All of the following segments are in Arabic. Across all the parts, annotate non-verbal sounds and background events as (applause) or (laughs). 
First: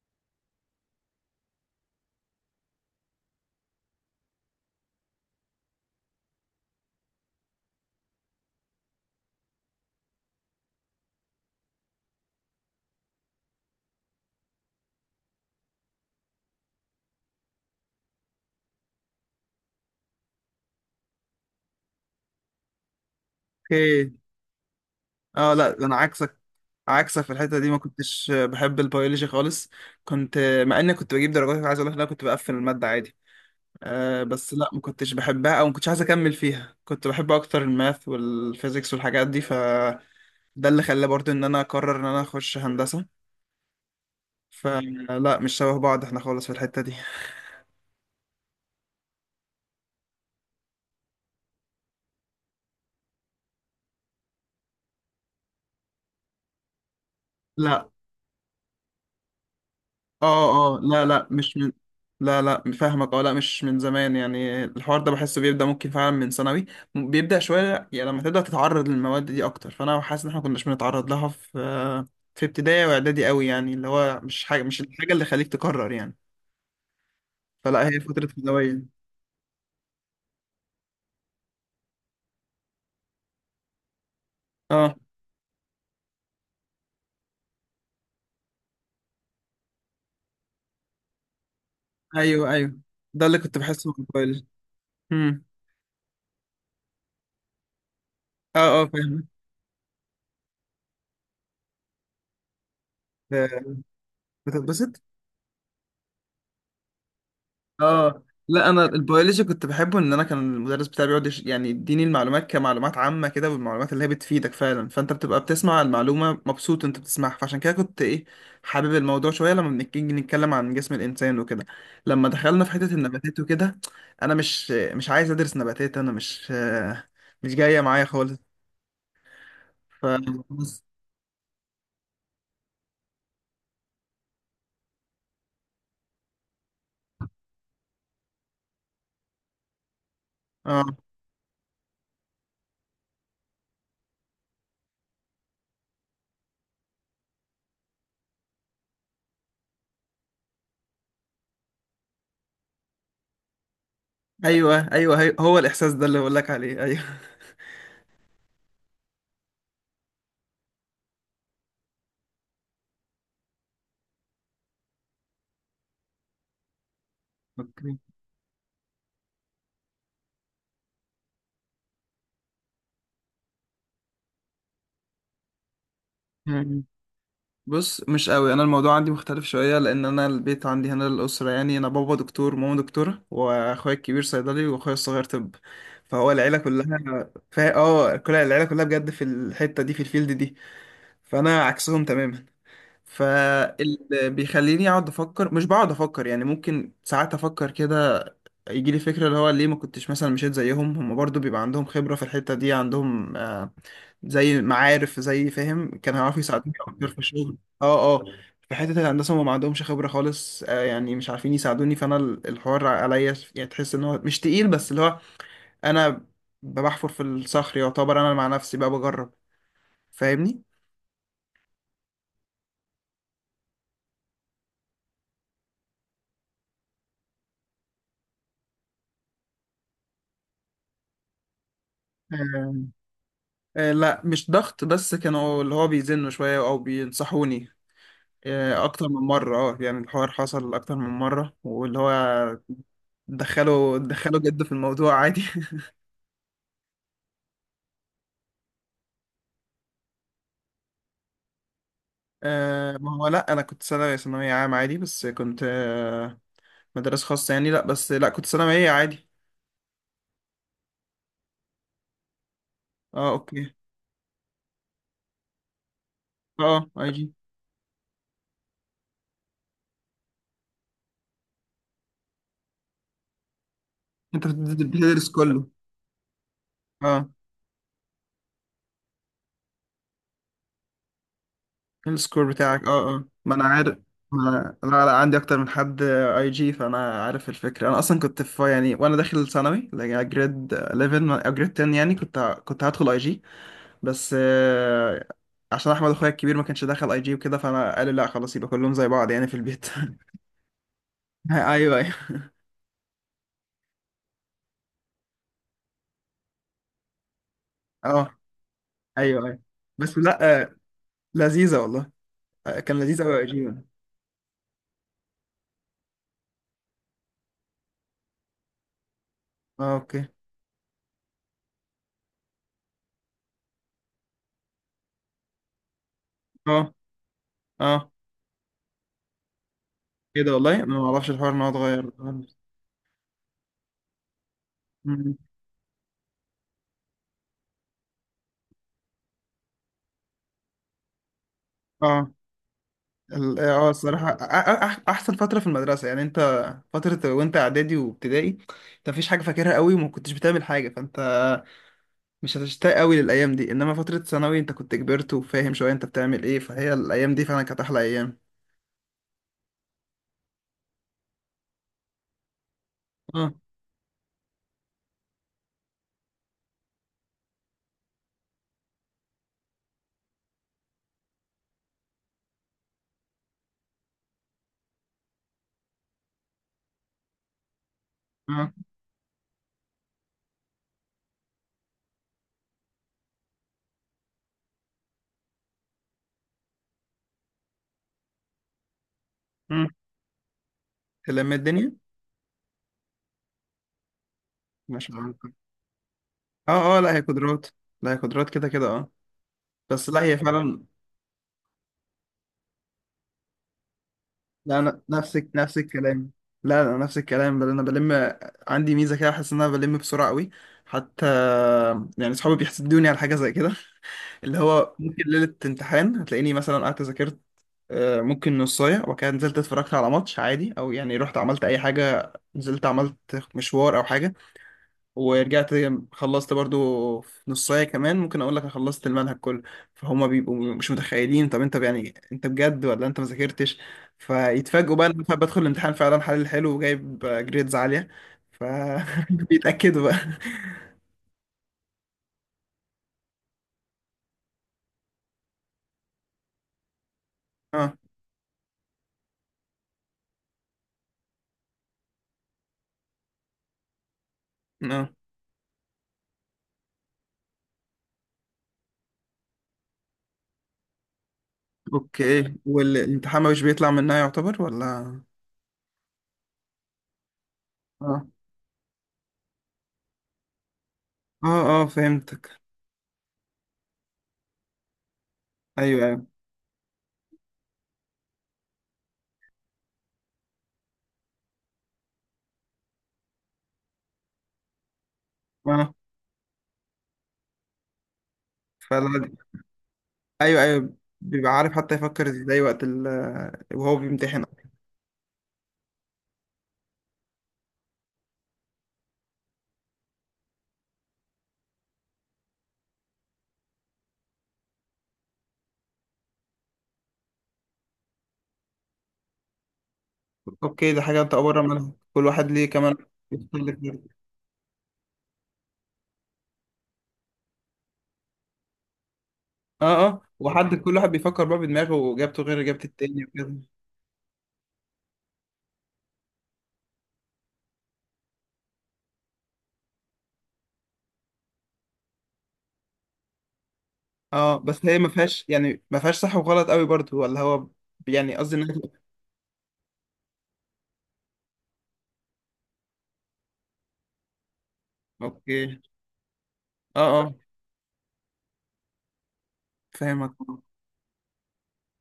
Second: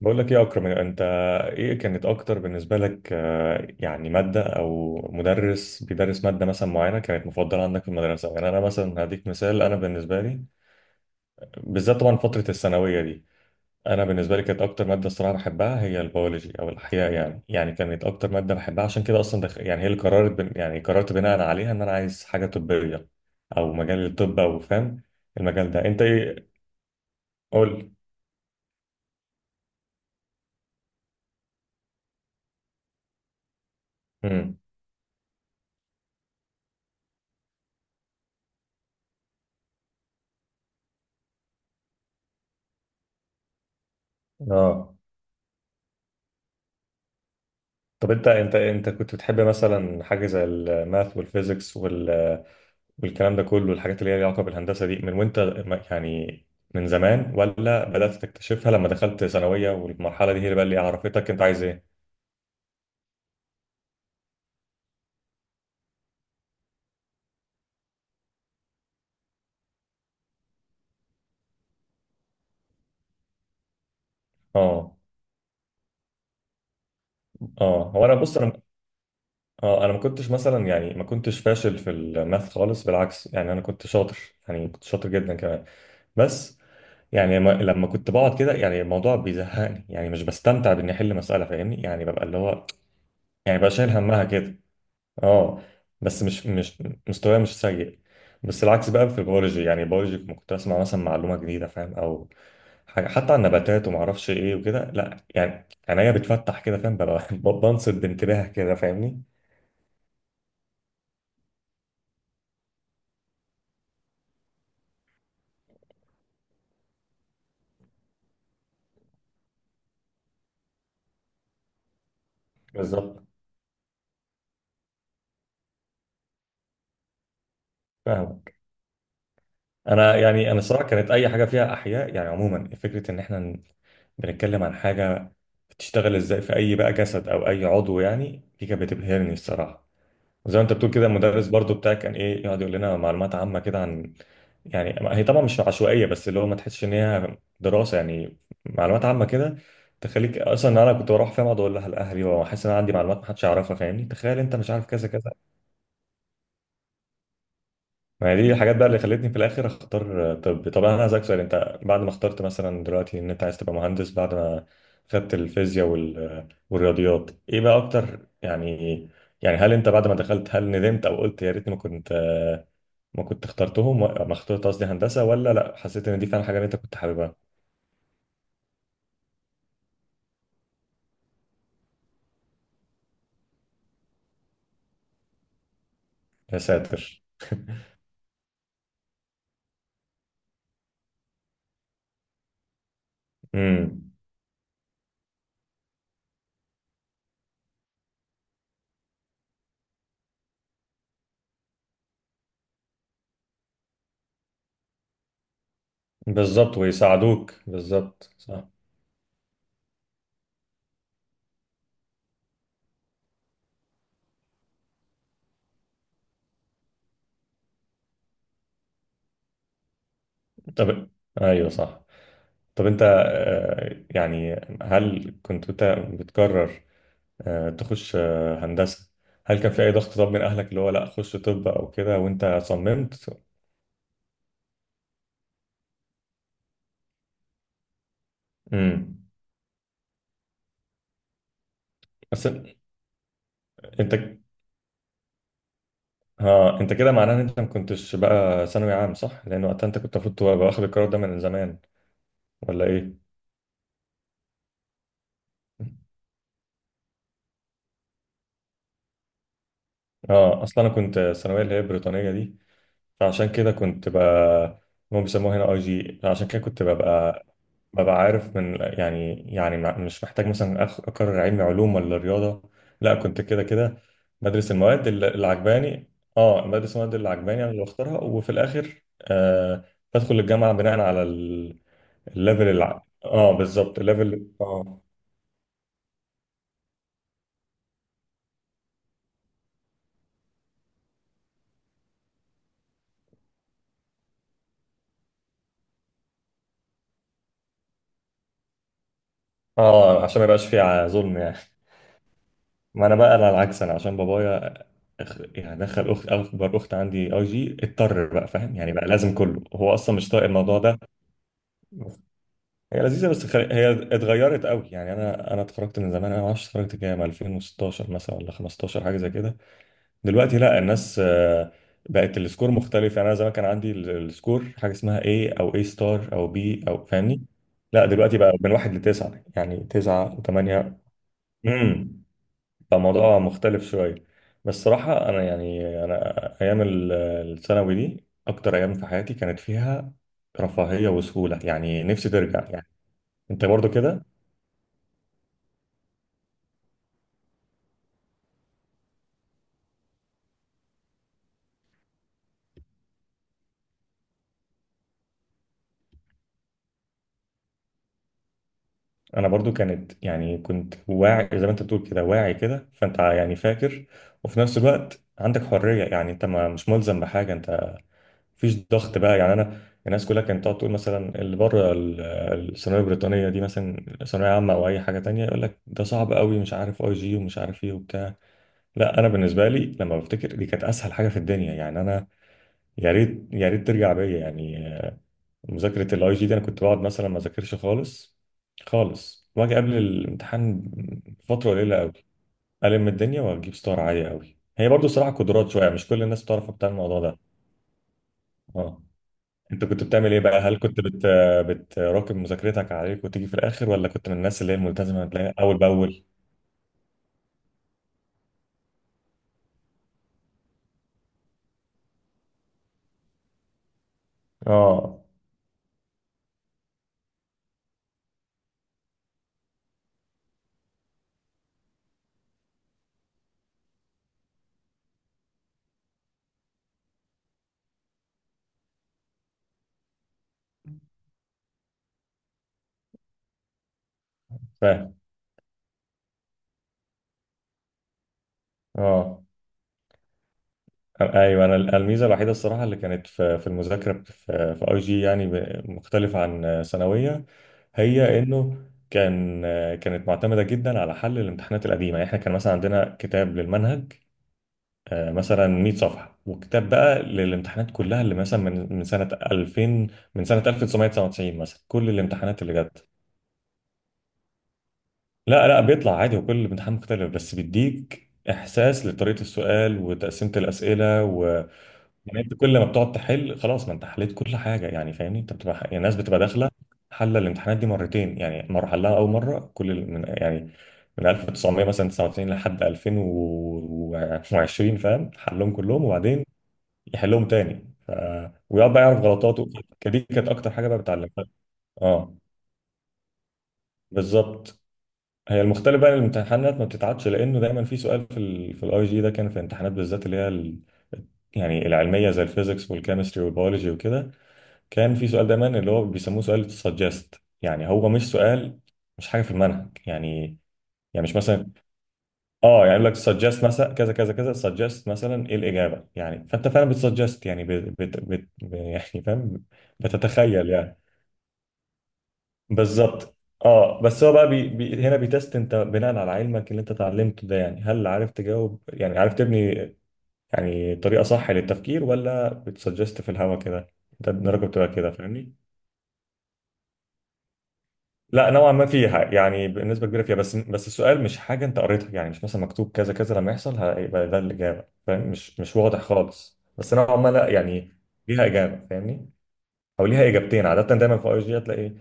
بقول لك ايه يا اكرم انت؟ ايه كانت اكتر بالنسبه لك، يعني ماده او مدرس بيدرس ماده مثلا معينه كانت مفضله عندك في المدرسه؟ يعني انا مثلا هديك مثال، انا بالنسبه لي بالذات طبعا فتره الثانويه دي، انا بالنسبه لي كانت اكتر ماده الصراحه بحبها هي البيولوجي او الاحياء. يعني كانت اكتر ماده بحبها، عشان كده اصلا يعني هي اللي قررت يعني قررت بناء عليها ان انا عايز حاجه طبيه او مجال اوكي، الطب، او فاهم اه، لا المجال ده ده انا انت؟ عكسك، ايه؟ عكسك في الحته دي، ما قول. كنتش بحب البيولوجي خالص. كنت مع اني كنت بجيب درجات، عايز اقول لك إن انا كنت بقفل الماده عادي. بس امم لا، ما كنتش بحبها او ما كنتش عايز اكمل فيها. كنت بحب اكتر الماث والفيزيكس والحاجات دي، فده اللي خلى برضو ان انا اقرر ان انا اخش هندسه. اه، فلا، مش شبه بعض احنا خالص في الحته دي. طب انت انت كنت بتحب مثلا حاجه زي الماث والفيزيكس والكلام ده كله، الحاجات اللي هي ليها علاقه بالهندسه دي، من وانت يعني من زمان، لا، ولا بدات تكتشفها لما دخلت ثانويه والمرحله دي هي اللي بقى اه اللي اه، لا لا، عرفتك انت مش عايز من ايه؟ لا لا، فاهمك. اه، لا، مش من زمان، يعني الحوار ده بحسه بيبدأ ممكن فعلا من ثانوي. بيبدأ شوية، يعني لما تبدأ تتعرض للمواد دي أكتر. فأنا حاسس إن احنا كناش بنتعرض لها في ابتدائي وإعدادي قوي، يعني اللي هو مش اه الحاجة اللي خليك تكرر، يعني. فلا، اه، هي هو انا فترة بص، انا ثانوية. اه انا ما كنتش مثلا يعني ما كنتش فاشل في الماث خالص، بالعكس يعني انا كنت شاطر، يعني كنت اه، شاطر جدا كمان. بس يعني لما كنت بقعد كده، يعني الموضوع بيزهقني، يعني مش بستمتع باني احل مساله، فاهمني؟ يعني ببقى اللي أيوه هو أيوه، ده اللي كنت يعني بقى بحسه شايل من همها موبايل. كده. امم اه، بس مش مستواي مش سيء. اه بس اه، العكس بقى في فاهمك. البيولوجي، يعني البيولوجي كنت اسمع مثلا معلومه جديده فاهم، او حاجه حتى عن آه، النباتات وما اعرفش ايه وكده، بتتبسط. لا يعني عينيا بتفتح كده فاهم، ببقى (laughs) بنصت اه، بانتباه لا، كده انا فاهمني. البيولوجي كنت بحبه، ان انا كان المدرس بتاعي بيقعد يعني يديني المعلومات كمعلومات عامه كده، والمعلومات اللي هي بتفيدك فعلا، فانت بتبقى بتسمع المعلومه مبسوط انت بتسمعها، فعشان كده كنت ايه، حابب الموضوع شويه. لما بنيجي نتكلم عن جسم الانسان وكده. لما دخلنا في حته بالظبط. النباتات وكده، انا مش عايز ادرس نباتات، انا مش جايه معايا خالص. فاهمك. ف انا يعني انا بس. الصراحه كانت اي حاجه فيها احياء يعني عموما، فكره ان احنا بنتكلم عن حاجه بتشتغل ازاي في اي بقى جسد او اي عضو، يعني دي كانت بتبهرني الصراحه. زي ما انت اه، بتقول كده، المدرس برضو بتاعك كان ايه يقعد يقول لنا معلومات عامه كده عن، يعني هي طبعا مش عشوائيه، بس اللي هو ما تحسش ان هي دراسه، يعني معلومات عامه كده، تخليك اصلا، انا كنت بروح فيها اقعد اقول لها لاهلي، واحس ان انا عندي معلومات ما حدش يعرفها، فاهمني؟ تخيل انت مش ايوه عارف كذا ايوه، كذا. هو الاحساس ده اللي بقول لك عليه، ايوه. ما هي دي الحاجات بقى اللي خلتني في الاخر اختار طب. طب انا عايزك سؤال، انت بعد ما اخترت مثلا دلوقتي ان انت عايز تبقى مهندس، بعد ما خدت الفيزياء والرياضيات، ايه بقى (laughs) اكتر يعني، يعني هل انت بعد ما دخلت، هل ندمت او قلت يا ريتني ما كنت ما كنت اخترتهم ما اخترت قصدي هندسة، ولا لا حسيت ان دي فعلا حاجة اللي انت اوكي، كنت حاببها؟ بص، مش قوي، انا الموضوع عندي مختلف شويه لان انا البيت عندي هنا الاسره يعني، انا بابا دكتور وماما دكتوره واخويا الكبير صيدلي واخويا الصغير طب. فهو العيله يا ساتر. كلها، فا اه كل العيله كلها بجد في الحته دي، في الفيلد دي. فانا عكسهم تماما. امم فاللي بيخليني اقعد افكر، مش بقعد افكر يعني، ممكن ساعات افكر كده، يجي لي فكرة اللي هو ليه ما كنتش مثلا مشيت زيهم؟ هم برضو بيبقى عندهم خبرة في الحتة دي، عندهم آه، زي معارف، زي، فاهم، كان هيعرفوا يساعدوني بالظبط، أكتر في ويساعدوك الشغل. اه اه. بالظبط، صح. في حتة الهندسة هم ما عندهمش خبرة خالص آه، يعني مش عارفين يساعدوني، فأنا الحوار عليا يعني. تحس إن هو مش تقيل، بس اللي هو، أنا بحفر في الصخر يعتبر، أنا مع نفسي بقى بجرب. فاهمني؟ طب ايوه صح. طب انت، يعني هل كنت انت بتقرر تخش هندسة؟ هل كان في اي ضغط طب من اهلك اللي هو لا خش طب او كده وانت آه صممت؟ آه، لا، مش ضغط، بس كانوا اللي هو بيزنوا شوية أو بينصحوني اكتر امم من مره. اه، يعني الحوار حصل اكتر من مره، واللي هو بس دخلوا انت دخلوا جد في الموضوع عادي. (laughs) ها، انت كده معناه ان انت ما كنتش بقى ثانوي عام صح؟ لان وقتها انت كنت المفروض تبقى واخد القرار ده من زمان، ولا ما ايه؟ هو لا، انا كنت ثانويه عام عادي، بس كنت مدرسه خاصه يعني. لا، بس لا، كنت ثانويه عادي. اه، اصلا انا كنت الثانويه اللي هي البريطانيه دي، اه، فعشان كده اوكي. كنت ب، هم بيسموها هنا اي جي، عشان كده اه، كنت آه، اي جي. ببقى عارف من يعني، يعني مش محتاج مثلا اقرر علمي علوم ولا رياضه، لا كنت كده كده انت بدرس المواد اللي بتدرس كله. عجباني. اه، بدرس المواد اه، اللي عجباني انا اللي بختارها، وفي الاخر آه بدخل الجامعه بناء على السكور الليفل بتاعك، اه اه، اه ما انا عارف. بالظبط، ما الليفل، انا، اه. لا لا، عندي اكتر من حد اي جي، فانا عارف الفكره. انا اصلا كنت في، يعني، وانا داخل ثانوي جريد 11، جريد 10، يعني كنت هدخل اي جي. بس عشان احمد اخويا الكبير ما كانش دخل اي جي وكده، فانا قال لا، خلاص، يبقى كلهم زي بعض يعني في البيت. اه، (laughs) عشان ما يبقاش فيه ظلم يعني. ايوه ايوه. ما انا بقى انا العكس، انا عشان بابايا يعني دخل اخت، اكبر اخت عندي اي جي، اضطر اه، بقى فاهم يعني، بقى لازم ايوه ايوه. كله، هو اصلا بس مش طايق لا، الموضوع ده. لذيذه والله. كان هي لذيذ لذيذه قوي اي بس جي. هي اتغيرت قوي يعني، انا اتخرجت من زمان، انا ما اعرفش اتخرجت كام، 2016 مثلا ولا 15، حاجه زي كده. اه، اوكي. دلوقتي لا الناس بقت السكور مختلف، يعني انا زمان كان عندي السكور حاجه اسمها A او A ستار او B، اه او فاهمني. لا اه، دلوقتي بقى من واحد لتسعه، يعني تسعه ايه ده، والله انا وثمانيه، ما اعرفش الحوار ان هو اتغير خالص. فالموضوع مختلف شوية. بس صراحة مم. أنا يعني، أنا أيام الثانوي دي، أكتر أيام في حياتي كانت فيها رفاهية وسهولة، يعني نفسي اه، ترجع يعني. أنت برضو كده؟ الصراحه احسن فتره في المدرسه يعني، انت فتره وانت اعدادي وابتدائي انت مفيش حاجه فاكرها قوي، وما كنتش بتعمل حاجه، فانت مش هتشتاق قوي للايام دي، انما فتره ثانوي انت كنت كبرت وفاهم شويه انت بتعمل ايه، فهي الايام دي فعلا كانت احلى ايام. أنا برضو كانت، يعني كنت واعي زي ما أنت بتقول كده، واعي كده، فأنت اه يعني فاكر. وفي نفس الوقت عندك حرية، يعني أنت ما مش ملزم بحاجة، أنت مفيش ضغط بقى، يعني أنا الناس كلها كانت تقعد تقول مثلا اللي بره الثانويه البريطانيه دي مثلا ثانويه عامه او اي حاجه تانية، يقول لك ده صعب قوي مش عارف اي جي ومش عارف ايه وبتاع. اه. لا انا بالنسبه لي لما بفتكر، دي كانت اسهل حاجه في الدنيا يعني، انا يا ريت يا ريت ترجع بيا يعني. مذاكره الاي جي دي، انا كنت بقعد مثلا ما اذاكرش خالص خالص، واجي امم قبل الامتحان لما فتره قليله الدنيا، قوي، الم الدنيا واجيب ستار عاليه قوي. هي برضو ماشي صراحه معاك. قدرات شويه، مش كل الناس بتعرف بتاع اه اه، لا، الموضوع هي ده. قدرات، لا، هي قدرات كده كده. اه. اه، انت كنت بس لا، بتعمل هي ايه بقى، هل فعلا. كنت بتراكم مذاكرتك عليك وتيجي في الاخر، ولا كنت من الناس اللي هي لا، انا الملتزمه نفس بتلاقيها نفس اول باول؟ الكلام، لا، انا نفس الكلام، بل انا بلم، عندي ميزه كده، احس ان انا بلم بسرعه قوي حتى، يعني صحابي بيحسدوني على حاجه زي كده. (laughs) اللي هو اه ممكن ليله امتحان هتلاقيني مثلا قعدت ذاكرت ممكن نصاية، وكده نزلت اتفرجت على ماتش عادي، او يعني رحت عملت اي حاجة، نزلت عملت مشوار او حاجة، ورجعت، خلصت برضو في نصاية. كمان ممكن اقول لك أنا خلصت المنهج كله، فهم بيبقوا مش متخيلين، طب انت يعني انت بجد ولا انت ما ذاكرتش، فيتفاجئوا بقى ان فاهم. انا بدخل الامتحان فعلا حلو وجايب جريدز عالية. ف اه بيتأكدوا (laughs) بقى. ايوه، انا الميزه الوحيده الصراحه اللي كانت في المذاكره في اي جي، يعني مختلفه عن ثانويه، اه هي انه كان، كانت معتمده جدا على حل الامتحانات القديمه. يعني احنا كان مثلا عندنا كتاب للمنهج، اه، مثلا 100 صفحه، وكتاب بقى للامتحانات كلها اللي مثلا من سنه 2000، من سنه 1999 مثلا، كل اوكي، الامتحانات اللي جت. والامتحان مش بيطلع منها يعتبر ولا؟ لا لا بيطلع عادي، وكل الامتحان مختلف، بس اه بيديك احساس لطريقه السؤال وتقسيمه الاسئله. اه، اه، يعني فهمتك. انت كل ما بتقعد تحل، خلاص ما انت حليت كل حاجه يعني فاهمني، انت بتبقى يعني ايوه الناس ايوه، بتبقى داخله حل الامتحانات دي مرتين، يعني مره حلها اول مره كل من يعني من 1900 مثلا 99 لحد 2020 فاهم، حلهم اه. كلهم، وبعدين يحلهم تاني ويقعد بقى يعرف فلا، غلطاته. دي كانت ايوه اكتر حاجه ايوه، بقى بتعلمها. بيبقى عارف، حتى يفكر اه ازاي وقت وهو بيمتحن. بالظبط. هي المختلف بقى إن الامتحانات ما بتتعادش، لانه دايما في سؤال في في الاي جي ده كان في الامتحانات بالذات اللي هي يعني العلميه زي الفيزيكس والكيمستري والبيولوجي وكده، كان في سؤال دايما اللي هو بيسموه سؤال سجست، يعني هو مش سؤال، مش حاجه في المنهج يعني، اوكي، ده حاجه يعني انت مش بره مثلا، منها، كل واحد ليه اه يعني كمان يقول لك سجست يختلف. مثلا كذا كذا كذا، سجست مثلا ايه الاجابه، يعني فانت فعلا بتسجست، يعني بت يعني فاهم، اه اه، بتتخيل كل يعني. واحد بيفكر بقى بدماغه، واجابته غير اجابه التاني بالظبط. وكده. اه بس هو بقى بي هنا بيتست انت بناء على علمك اللي انت اتعلمته ده، يعني هل عارف تجاوب، يعني عارف تبني يعني طريقه صح للتفكير، ولا بتسجست في الهوا كده، انت اه، درجه بس بتبقى هي ما كده فيهاش فاهمني. يعني، ما فيهاش صح وغلط قوي برضه، ولا هو، يعني لا قصدي نوعا ان، ما فيها، يعني بنسبه كبيره فيها، بس السؤال مش حاجه انت قريتها، يعني مش مثلا مكتوب كذا كذا لما يحصل هيبقى ده الاجابه فاهم، مش اوكي، واضح خالص، بس اه نوعا ما اه، لا يعني ليها اجابه فاهمني، او ليها فاهمك. اه اجابتين. عاده دايما في اي جي هتلاقي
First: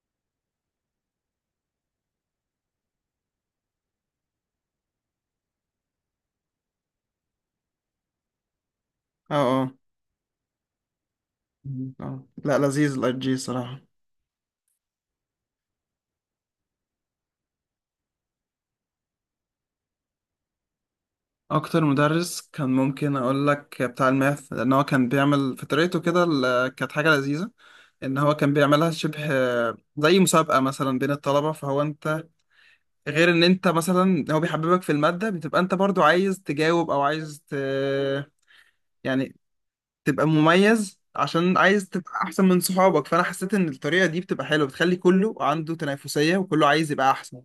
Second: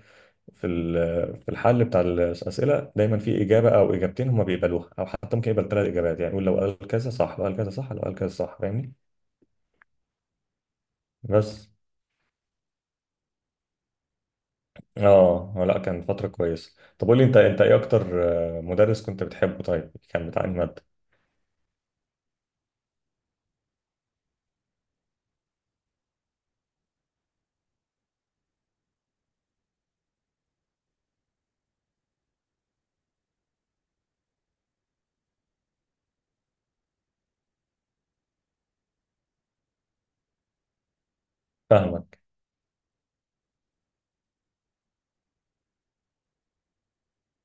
في الحل بتاع الاسئله دايما في اجابه او اجابتين هم بيقبلوها، او حتى ممكن يقبل ثلاث اجابات، يعني يقول لو قال كذا صح، لو قال كذا صح، لو قال كذا صح فاهمني. اه. بس اه، لا، لذيذ الاي جي صراحه. اه، لا كان فتره كويسه. طب قول لي انت، انت ايه اكتر مدرس كنت بتحبه؟ طيب كان بتاع أنهي ماده؟ اكتر مدرس كان ممكن اقول لك بتاع الماث، لان هو كان بيعمل في طريقته كده كانت حاجه لذيذه، ان هو كان بيعملها شبه زي مسابقه مثلا بين الطلبه، فهو انت، غير ان انت مثلا هو بيحببك في الماده، بتبقى انت برضو عايز تجاوب او عايز يعني تبقى مميز، عشان عايز تبقى فاهمك، احسن من صحابك، فانا حسيت ان الطريقه دي بتبقى حلوه، بتخلي كله عنده تنافسيه وكله عايز يبقى احسن.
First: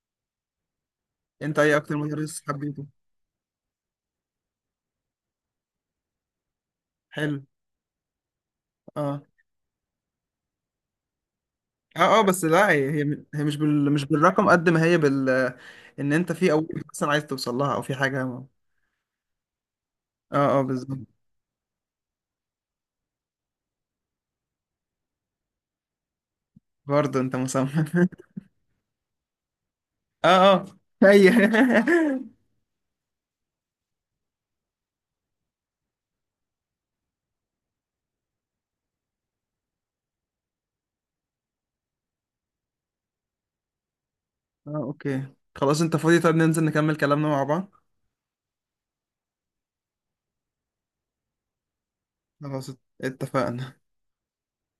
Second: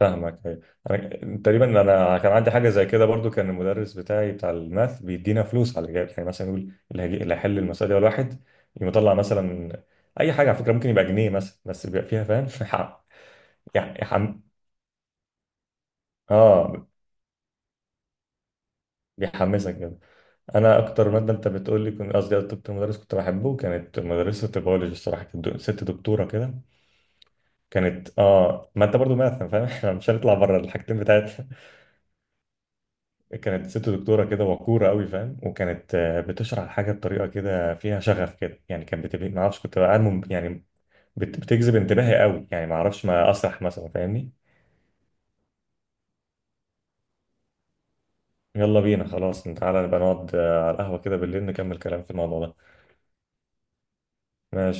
فاهمك، أيوة. انا انت ايه تقريبا اكتر انا كان مدرس عندي حاجه حبيته؟ زي كده برضو، كان المدرس بتاعي بتاع الماث بيدينا فلوس على الاجابه، يعني مثلا يقول اللي حلو. هيحل المساله دي اول واحد يقوم يطلع، آه. مثلا اي حاجه على فكره، ممكن يبقى جنيه مثلا، بس بيبقى اه اه، فيها بس فاهم (laughs) لا، هي يح- يح- مش يحم... بالرقم قد ما هي بال، ان انت في او اه، مثلا عايز توصل لها، او في حاجه، اه. بيحمسك كده. اه، انا بالظبط. اكتر ماده انت بتقول لي، كنت قصدي اكتر مدرس كنت بحبه، كانت مدرسه البيولوجي الصراحه، كانت ست دكتوره كده، برضه انت مصمم. كانت اه، ما انت برضو ماث فاهم (laughs) احنا مش (laughs) هنطلع اه بره اه، الحاجتين هي. بتاعتنا. (laughs) كانت ست دكتورة كده وقورة قوي فاهم، وكانت بتشرح الحاجة بطريقة كده فيها شغف كده يعني، كانت بتبقى ما اعرفش، كنت بقى يعني بتجذب انتباهي قوي يعني، ما اعرفش، ما اسرح مثلا، فاهمني؟ اه، اوكي، خلاص، انت فاضي، طب ننزل نكمل كلامنا مع بعض. يلا بينا خلاص، تعالى نبقى نقعد على القهوة كده بالليل نكمل كلام في الموضوع ده. خلاص، اتفقنا. ماشي.